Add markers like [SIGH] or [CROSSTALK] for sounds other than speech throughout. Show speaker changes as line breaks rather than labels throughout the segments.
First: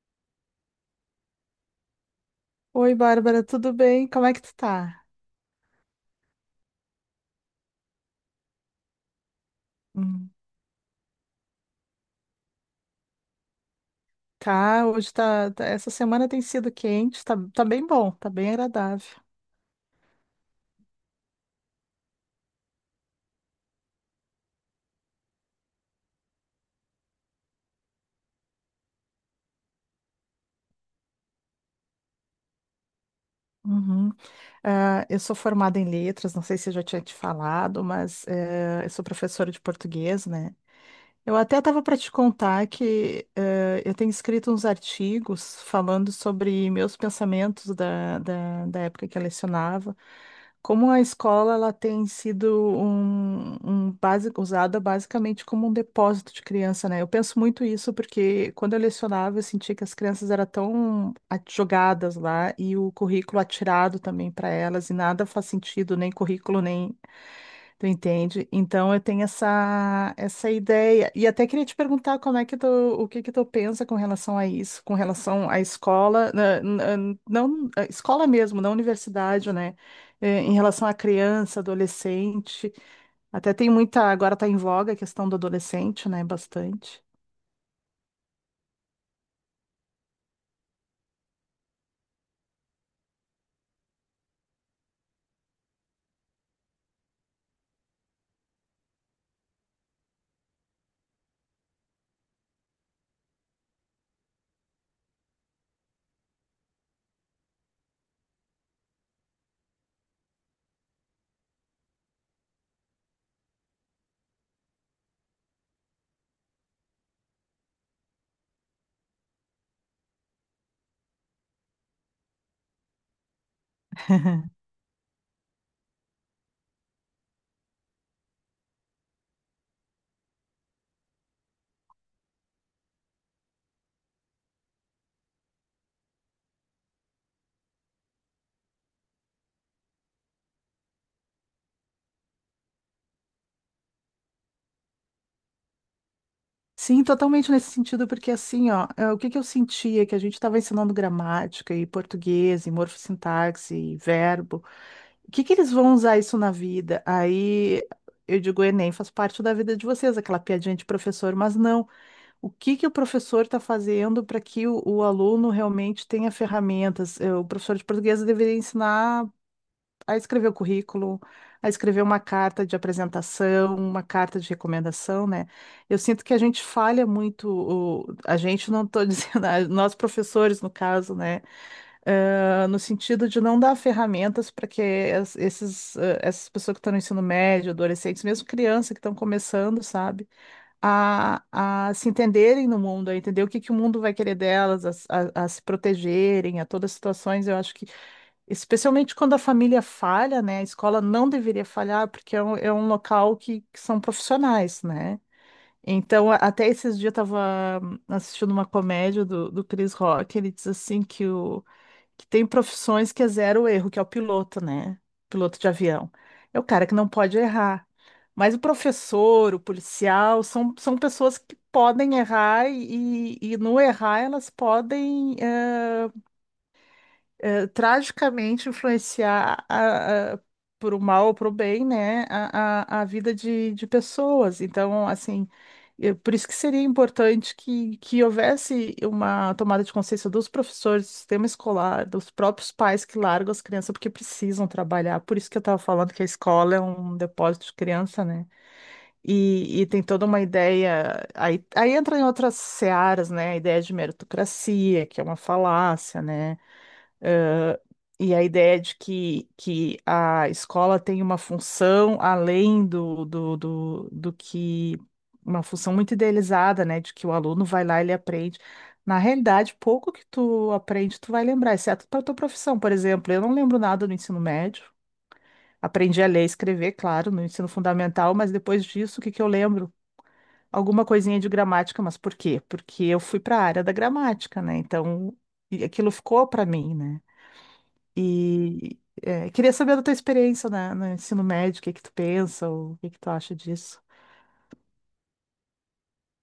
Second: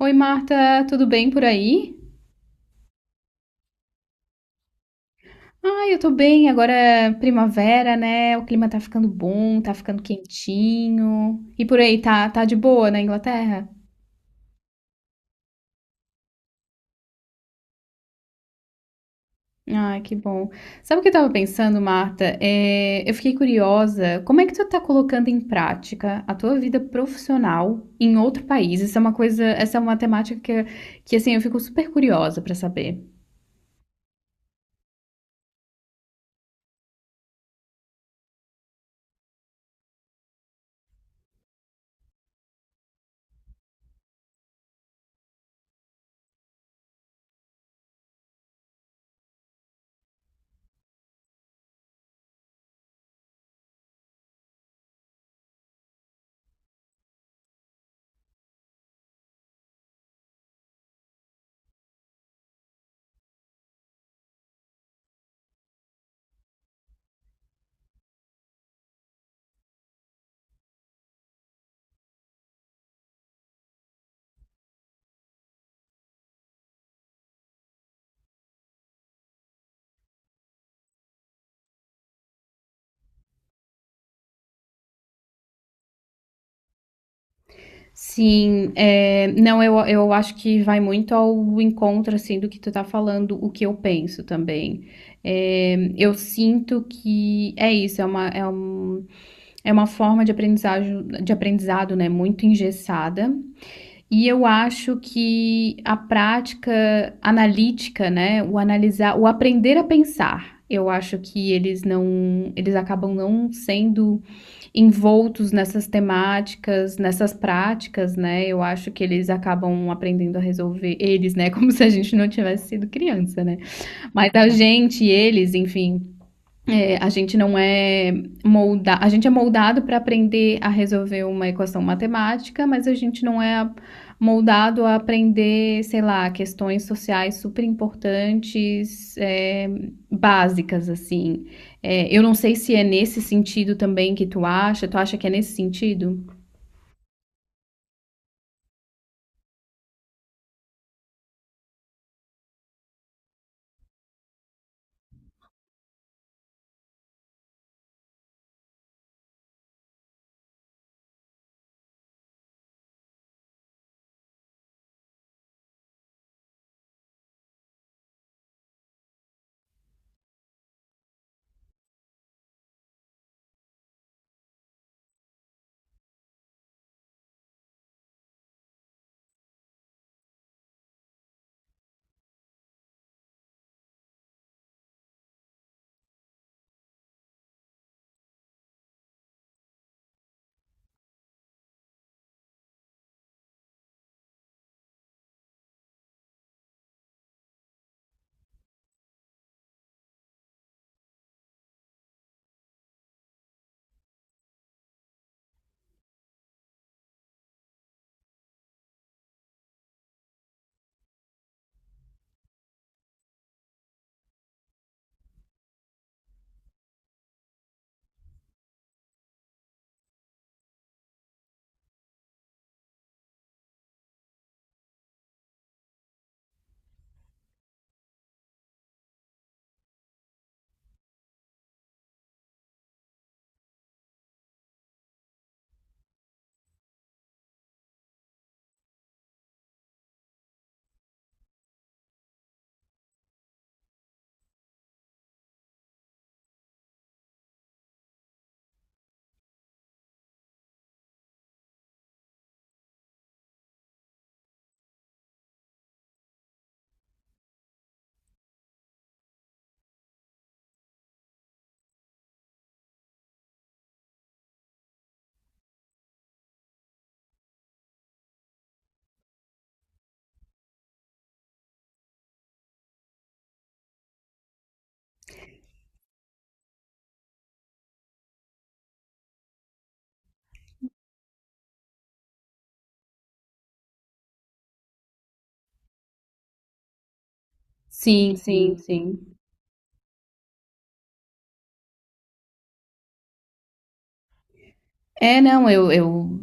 Oi, Marta, tudo bem por aí?
Oi, Bárbara, tudo bem? Como é que tu tá?
Ah, eu tô bem. Agora é primavera, né? O clima tá ficando bom, tá ficando
Hum,
quentinho. E por aí, tá de boa na Inglaterra?
tá, hoje tá, essa semana tem sido quente, tá, tá bem bom, tá bem agradável.
Ah, que bom. Sabe o que eu tava pensando, Marta? É, eu fiquei curiosa. Como é que tu tá colocando em prática a tua vida profissional em outro país? Isso é uma coisa, essa é uma temática que assim, eu fico super curiosa pra saber.
Uhum. Ah, eu sou formada em letras, não sei se eu já tinha te falado, mas eu sou professora de português, né? Eu até estava para te contar que eu tenho escrito uns artigos falando sobre meus pensamentos da época que eu lecionava, como a escola ela tem sido um, usada basicamente como um depósito de criança, né? Eu penso muito isso porque quando eu lecionava eu sentia que as crianças eram tão jogadas lá e o currículo atirado também para elas e nada faz sentido, nem currículo, nem tu entende? Então eu tenho essa ideia e até queria te perguntar como é que tu, o que que tu pensa com relação a isso, com relação à escola, na- na- não, à escola mesmo, na universidade, né? Em relação à criança, adolescente, até tem muita, agora está em voga a questão do adolescente, né? Bastante.
Sim, é, não, eu acho que vai muito ao encontro, assim, do que tu tá falando, o que eu penso também. É, eu sinto que é isso, é uma forma de aprendizagem, de aprendizado, né, muito engessada. E eu acho que a prática analítica, né, o analisar, o aprender a pensar, eu acho que eles acabam não sendo envoltos nessas temáticas, nessas práticas, né? Eu acho que eles acabam aprendendo a resolver eles, né? [LAUGHS] Como se a gente não tivesse sido criança, né? Mas a
[LAUGHS]
gente, eles, enfim, é, a gente não é moldado a gente é moldado para aprender a resolver uma equação matemática, mas a gente não é a- moldado a aprender, sei lá, questões sociais super importantes, é, básicas assim. É, eu não sei se é nesse sentido também que tu acha. Tu acha que é nesse sentido?
Sim, totalmente nesse sentido, porque assim, ó, o que que eu sentia que a gente estava ensinando gramática e português e morfossintaxe e verbo. O que que eles vão usar isso na vida? Aí eu digo, o Enem faz parte da vida de vocês, aquela piadinha de professor, mas não. O que que o professor está fazendo para que o aluno realmente tenha ferramentas? O professor de português deveria ensinar a escrever o currículo, a escrever uma carta de apresentação, uma carta de recomendação, né? Eu sinto que a gente falha muito, a gente não estou [LAUGHS] dizendo, nós professores, no caso, né? No sentido de não dar ferramentas para que esses, essas pessoas que estão no ensino médio, adolescentes, mesmo criança que estão começando, sabe, a, a se entenderem no mundo, a entender o que, que o mundo vai querer delas, a se protegerem, a todas as situações. Eu acho que, especialmente quando a família falha, né, a escola não deveria falhar, porque é um local que são profissionais, né? Então, até esses dias eu estava assistindo uma comédia do Chris Rock, ele diz assim que o que tem profissões que é zero erro, que é o piloto, né? Piloto de avião. É o cara que não pode errar. Mas o professor, o policial, são, são pessoas que podem errar e no errar elas podem. Tragicamente influenciar por o mal ou para o bem, né, a vida de pessoas. Então, assim, por isso que seria importante que houvesse uma tomada de consciência dos professores, do sistema escolar, dos próprios pais que largam as crianças porque precisam trabalhar. Por isso que eu estava falando que a escola é um depósito de criança, né? E tem toda uma ideia. Aí, aí entra em outras searas, né? A ideia de meritocracia, que é uma falácia, né? E a ideia de que a escola tem uma função além do que uma função muito idealizada, né? De que o aluno vai lá e ele aprende. Na realidade, pouco que tu aprende, tu vai lembrar, exceto para tua profissão, por exemplo. Eu não lembro nada do ensino médio. Aprendi a ler e escrever, claro, no ensino fundamental, mas depois disso, o que que eu lembro? Alguma coisinha de gramática, mas por quê? Porque eu fui para a área da gramática, né? Então, e aquilo ficou para mim, né?
Sim, sim,
E
sim.
é, queria saber da tua experiência no ensino médio, o que que tu pensa, ou o que que tu acha disso?
É, não, eu,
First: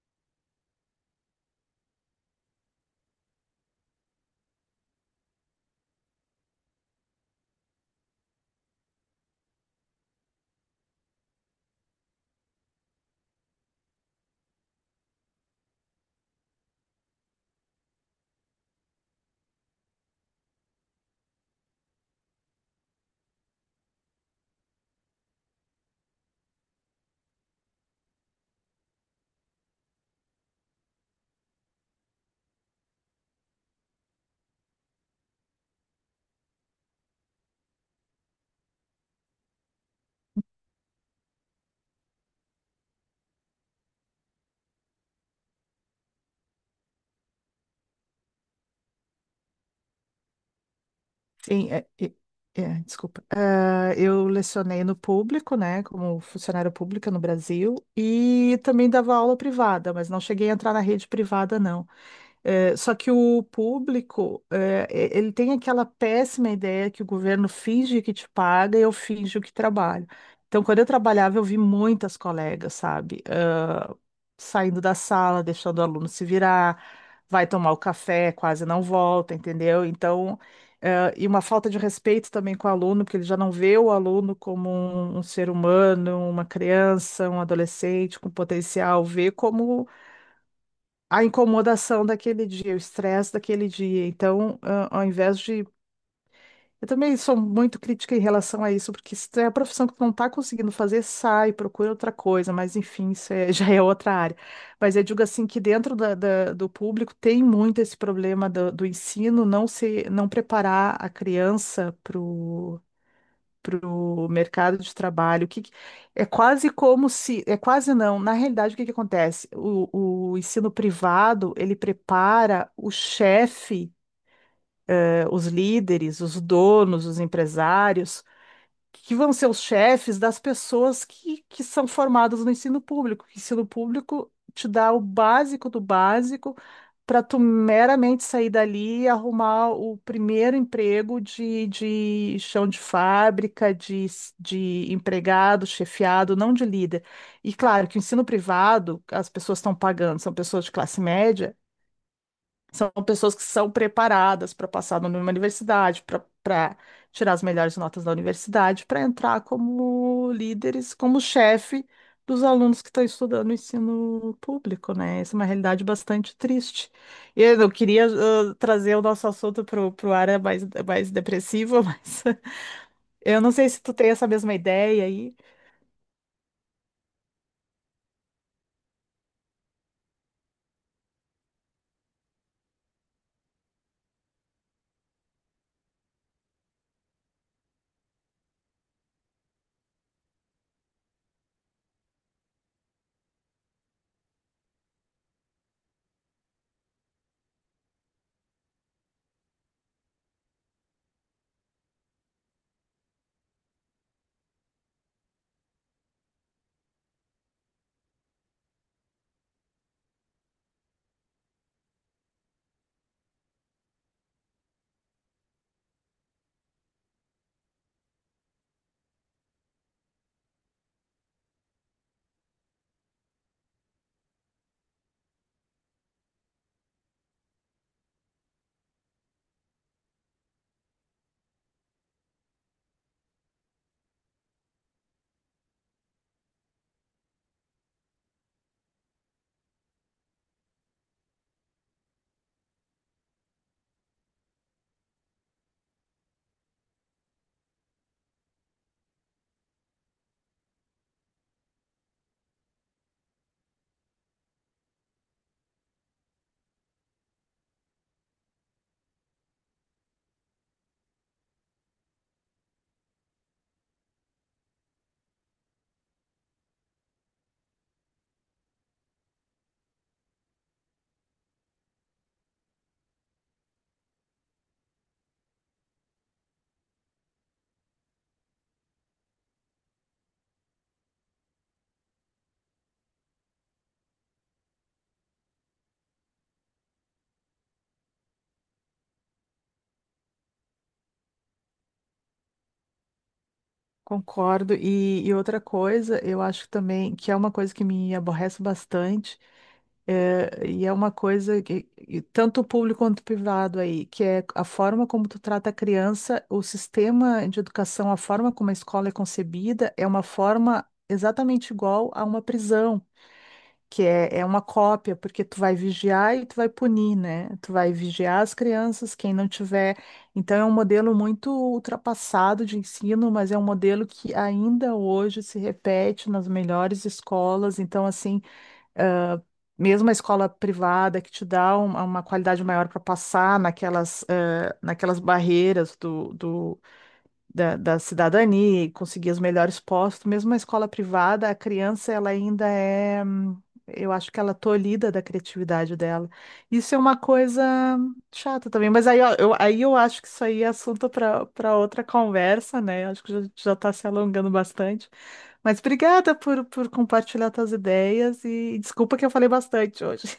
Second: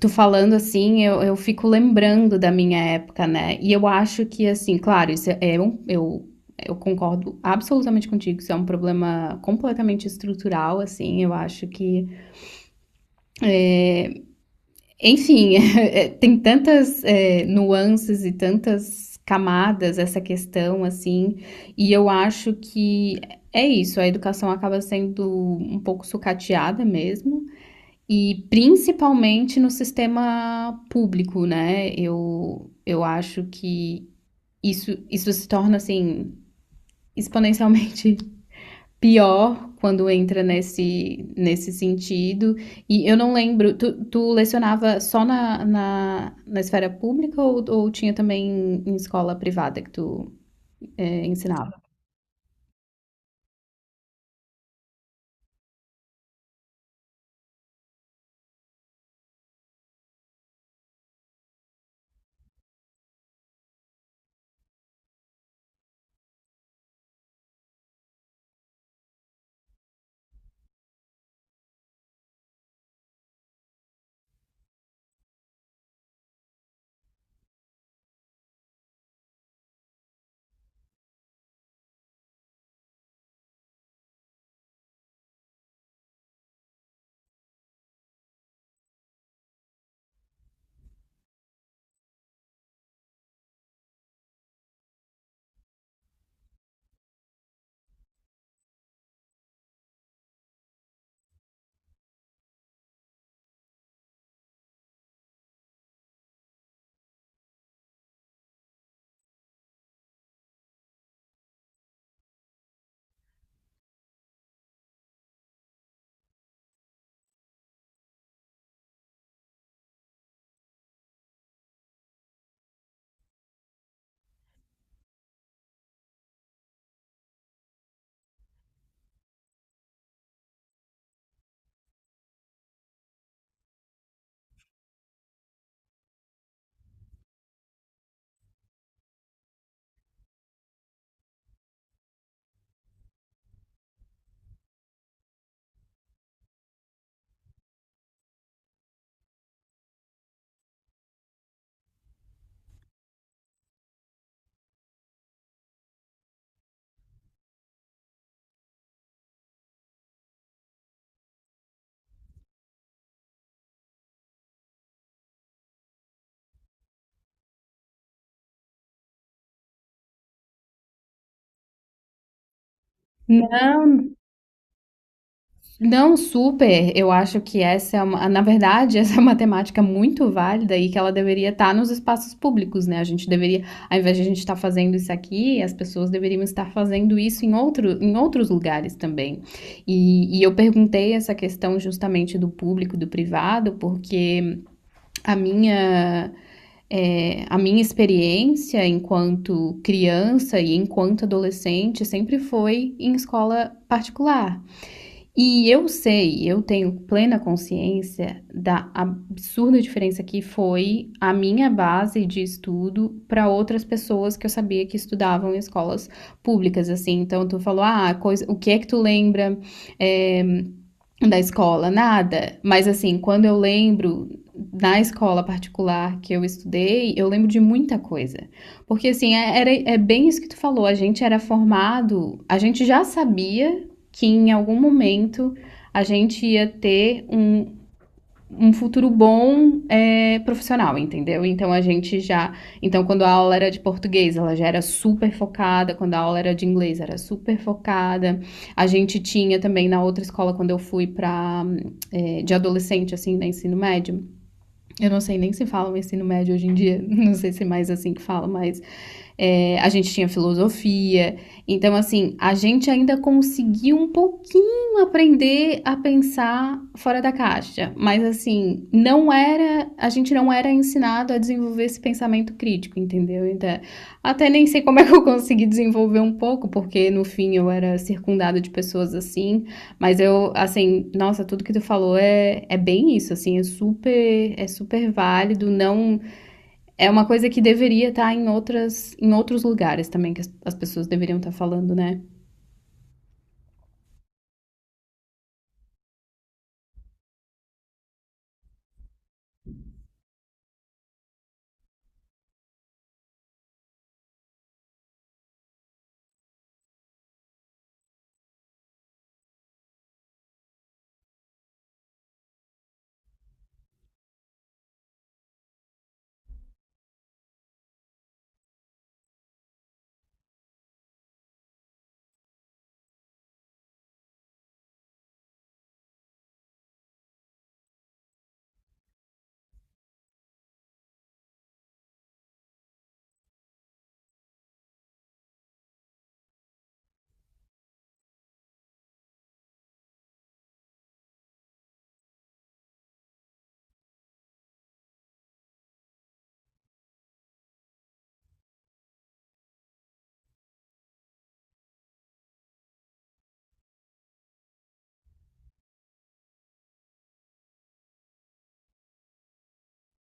tu falando assim, eu fico lembrando da minha época, né? E eu acho que, assim, claro, eu concordo absolutamente contigo, isso é um problema completamente estrutural, assim, eu acho que, enfim, [LAUGHS] é, tem tantas, é, nuances e tantas camadas essa questão, assim, e eu acho que é isso, a educação acaba sendo um pouco sucateada mesmo. E principalmente no sistema público, né? Eu acho que isso se torna assim exponencialmente [LAUGHS] pior quando entra nesse sentido. E eu não lembro, tu lecionava só na esfera pública ou tinha também em escola privada que tu é,
Sim,
ensinava?
desculpa. Ah, eu lecionei no público, né, como funcionária pública no Brasil, e também dava aula privada, mas não cheguei a entrar na rede privada, não. Só que o público, ele tem aquela péssima ideia que o governo finge que te paga e eu finjo que trabalho. Então, quando eu trabalhava, eu vi muitas colegas, sabe? Saindo da sala, deixando o aluno se virar, vai tomar o café, quase não volta, entendeu? Então, e uma falta de respeito também com o aluno, porque ele já não vê o aluno como um ser humano, uma criança, um adolescente com potencial, vê como a incomodação daquele dia, o estresse daquele dia. Então, ao invés de eu também sou muito crítica em relação a isso, porque se é a profissão que tu não tá conseguindo fazer, sai, procura outra coisa, mas enfim, [LAUGHS] já é outra área. Mas eu digo assim que dentro do público tem muito esse problema do ensino não se, não preparar a criança para o mercado de trabalho. É quase como se, é quase não, na realidade o que que acontece? O ensino privado, ele prepara o chefe, os líderes, os donos, os empresários que vão ser os chefes das pessoas que são formadas no ensino público. O ensino público te dá o básico do básico para tu meramente sair dali e arrumar o primeiro emprego de chão de fábrica, de empregado, chefiado, não de líder. E claro que o ensino privado, as pessoas estão pagando, são pessoas de classe média, são pessoas que são preparadas para passar numa universidade, para tirar as melhores notas da universidade, para entrar como líderes, como chefe dos alunos que estão estudando o ensino público, né? Essa é uma realidade bastante triste. E eu queria trazer o nosso assunto para o área mais, é mais depressiva, [LAUGHS] mas eu não
Não,
sei se tu tem essa mesma ideia aí.
não, super. Eu acho que essa é uma, na verdade, [LAUGHS] essa é uma temática muito válida e que ela deveria estar nos espaços públicos, né? A gente deveria, ao invés de a gente estar fazendo isso aqui, as pessoas deveriam estar fazendo isso em outro, em outros lugares também. E eu perguntei essa questão justamente do público e do privado, porque a minha é, a minha experiência enquanto criança e enquanto adolescente sempre foi em escola particular, e eu sei, eu tenho plena consciência da absurda diferença que foi a minha base de estudo para outras pessoas que eu sabia que estudavam em escolas públicas, assim. Então, tu falou, ah, coisa, o que é que tu lembra? É, da escola, nada. Mas assim, quando eu lembro da escola particular que eu estudei, eu lembro de muita coisa. Porque assim, era, é bem isso que tu falou, a gente era formado, a gente já sabia que em algum momento a gente ia ter um, um futuro bom é, profissional, entendeu? Então a gente já. Então, quando a aula era de português, ela já era super focada, quando a aula era de inglês, era super focada. A gente tinha também na outra escola, quando eu fui para é, de adolescente, assim, no ensino médio. Eu não sei nem se falam ensino médio hoje em dia, [LAUGHS] não sei se é mais assim que falam, mas é, a gente tinha filosofia. Então, assim, a gente ainda conseguiu um pouquinho aprender a pensar fora da caixa. Mas, assim, não era. A gente não era ensinado a desenvolver esse pensamento crítico, entendeu? Então, até nem sei como é que eu consegui desenvolver um pouco, porque no fim eu era circundada de pessoas assim. Mas eu, assim, nossa, tudo que tu falou é, é bem isso, assim, é super válido, não é uma coisa que deveria estar em, outras, em outros lugares também, que as pessoas deveriam estar falando, né?
Concordo. E outra coisa, eu acho também que é uma coisa que me aborrece bastante. É, e é uma coisa que, e tanto público quanto privado aí, que é a forma como tu trata a criança, o sistema de educação, a forma como a escola é concebida, é uma forma exatamente igual a uma prisão, que é, é uma cópia, porque tu vai vigiar e tu vai punir, né? Tu vai vigiar as crianças, quem não tiver. Então é um modelo muito ultrapassado de ensino, mas é um modelo que ainda hoje se repete nas melhores escolas. Então, assim, mesmo a escola privada que te dá uma qualidade maior para passar naquelas, naquelas barreiras da cidadania e conseguir os melhores postos, mesmo a escola privada, a criança ela ainda é, eu acho que ela é tolhida da criatividade dela. Isso é uma coisa chata também, mas aí ó, eu, aí eu acho que isso aí é assunto para para outra conversa, né? Acho que já, já está se alongando bastante. Mas obrigada por compartilhar tuas ideias e desculpa que eu falei bastante hoje.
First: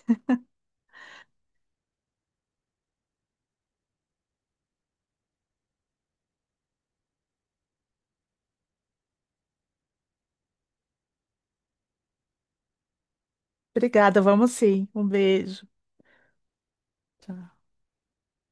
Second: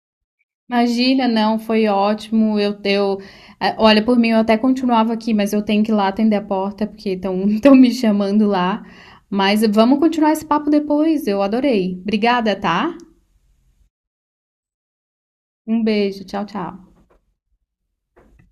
Imagina, não, foi ótimo. Olha, por mim eu até continuava aqui, mas eu tenho que ir lá atender a porta porque estão [LAUGHS] me chamando lá. Mas vamos continuar esse papo depois. Eu adorei. Obrigada, tá?
[LAUGHS] Obrigada, vamos sim. Um beijo.
Um beijo. Tchau, tchau.
Tchau.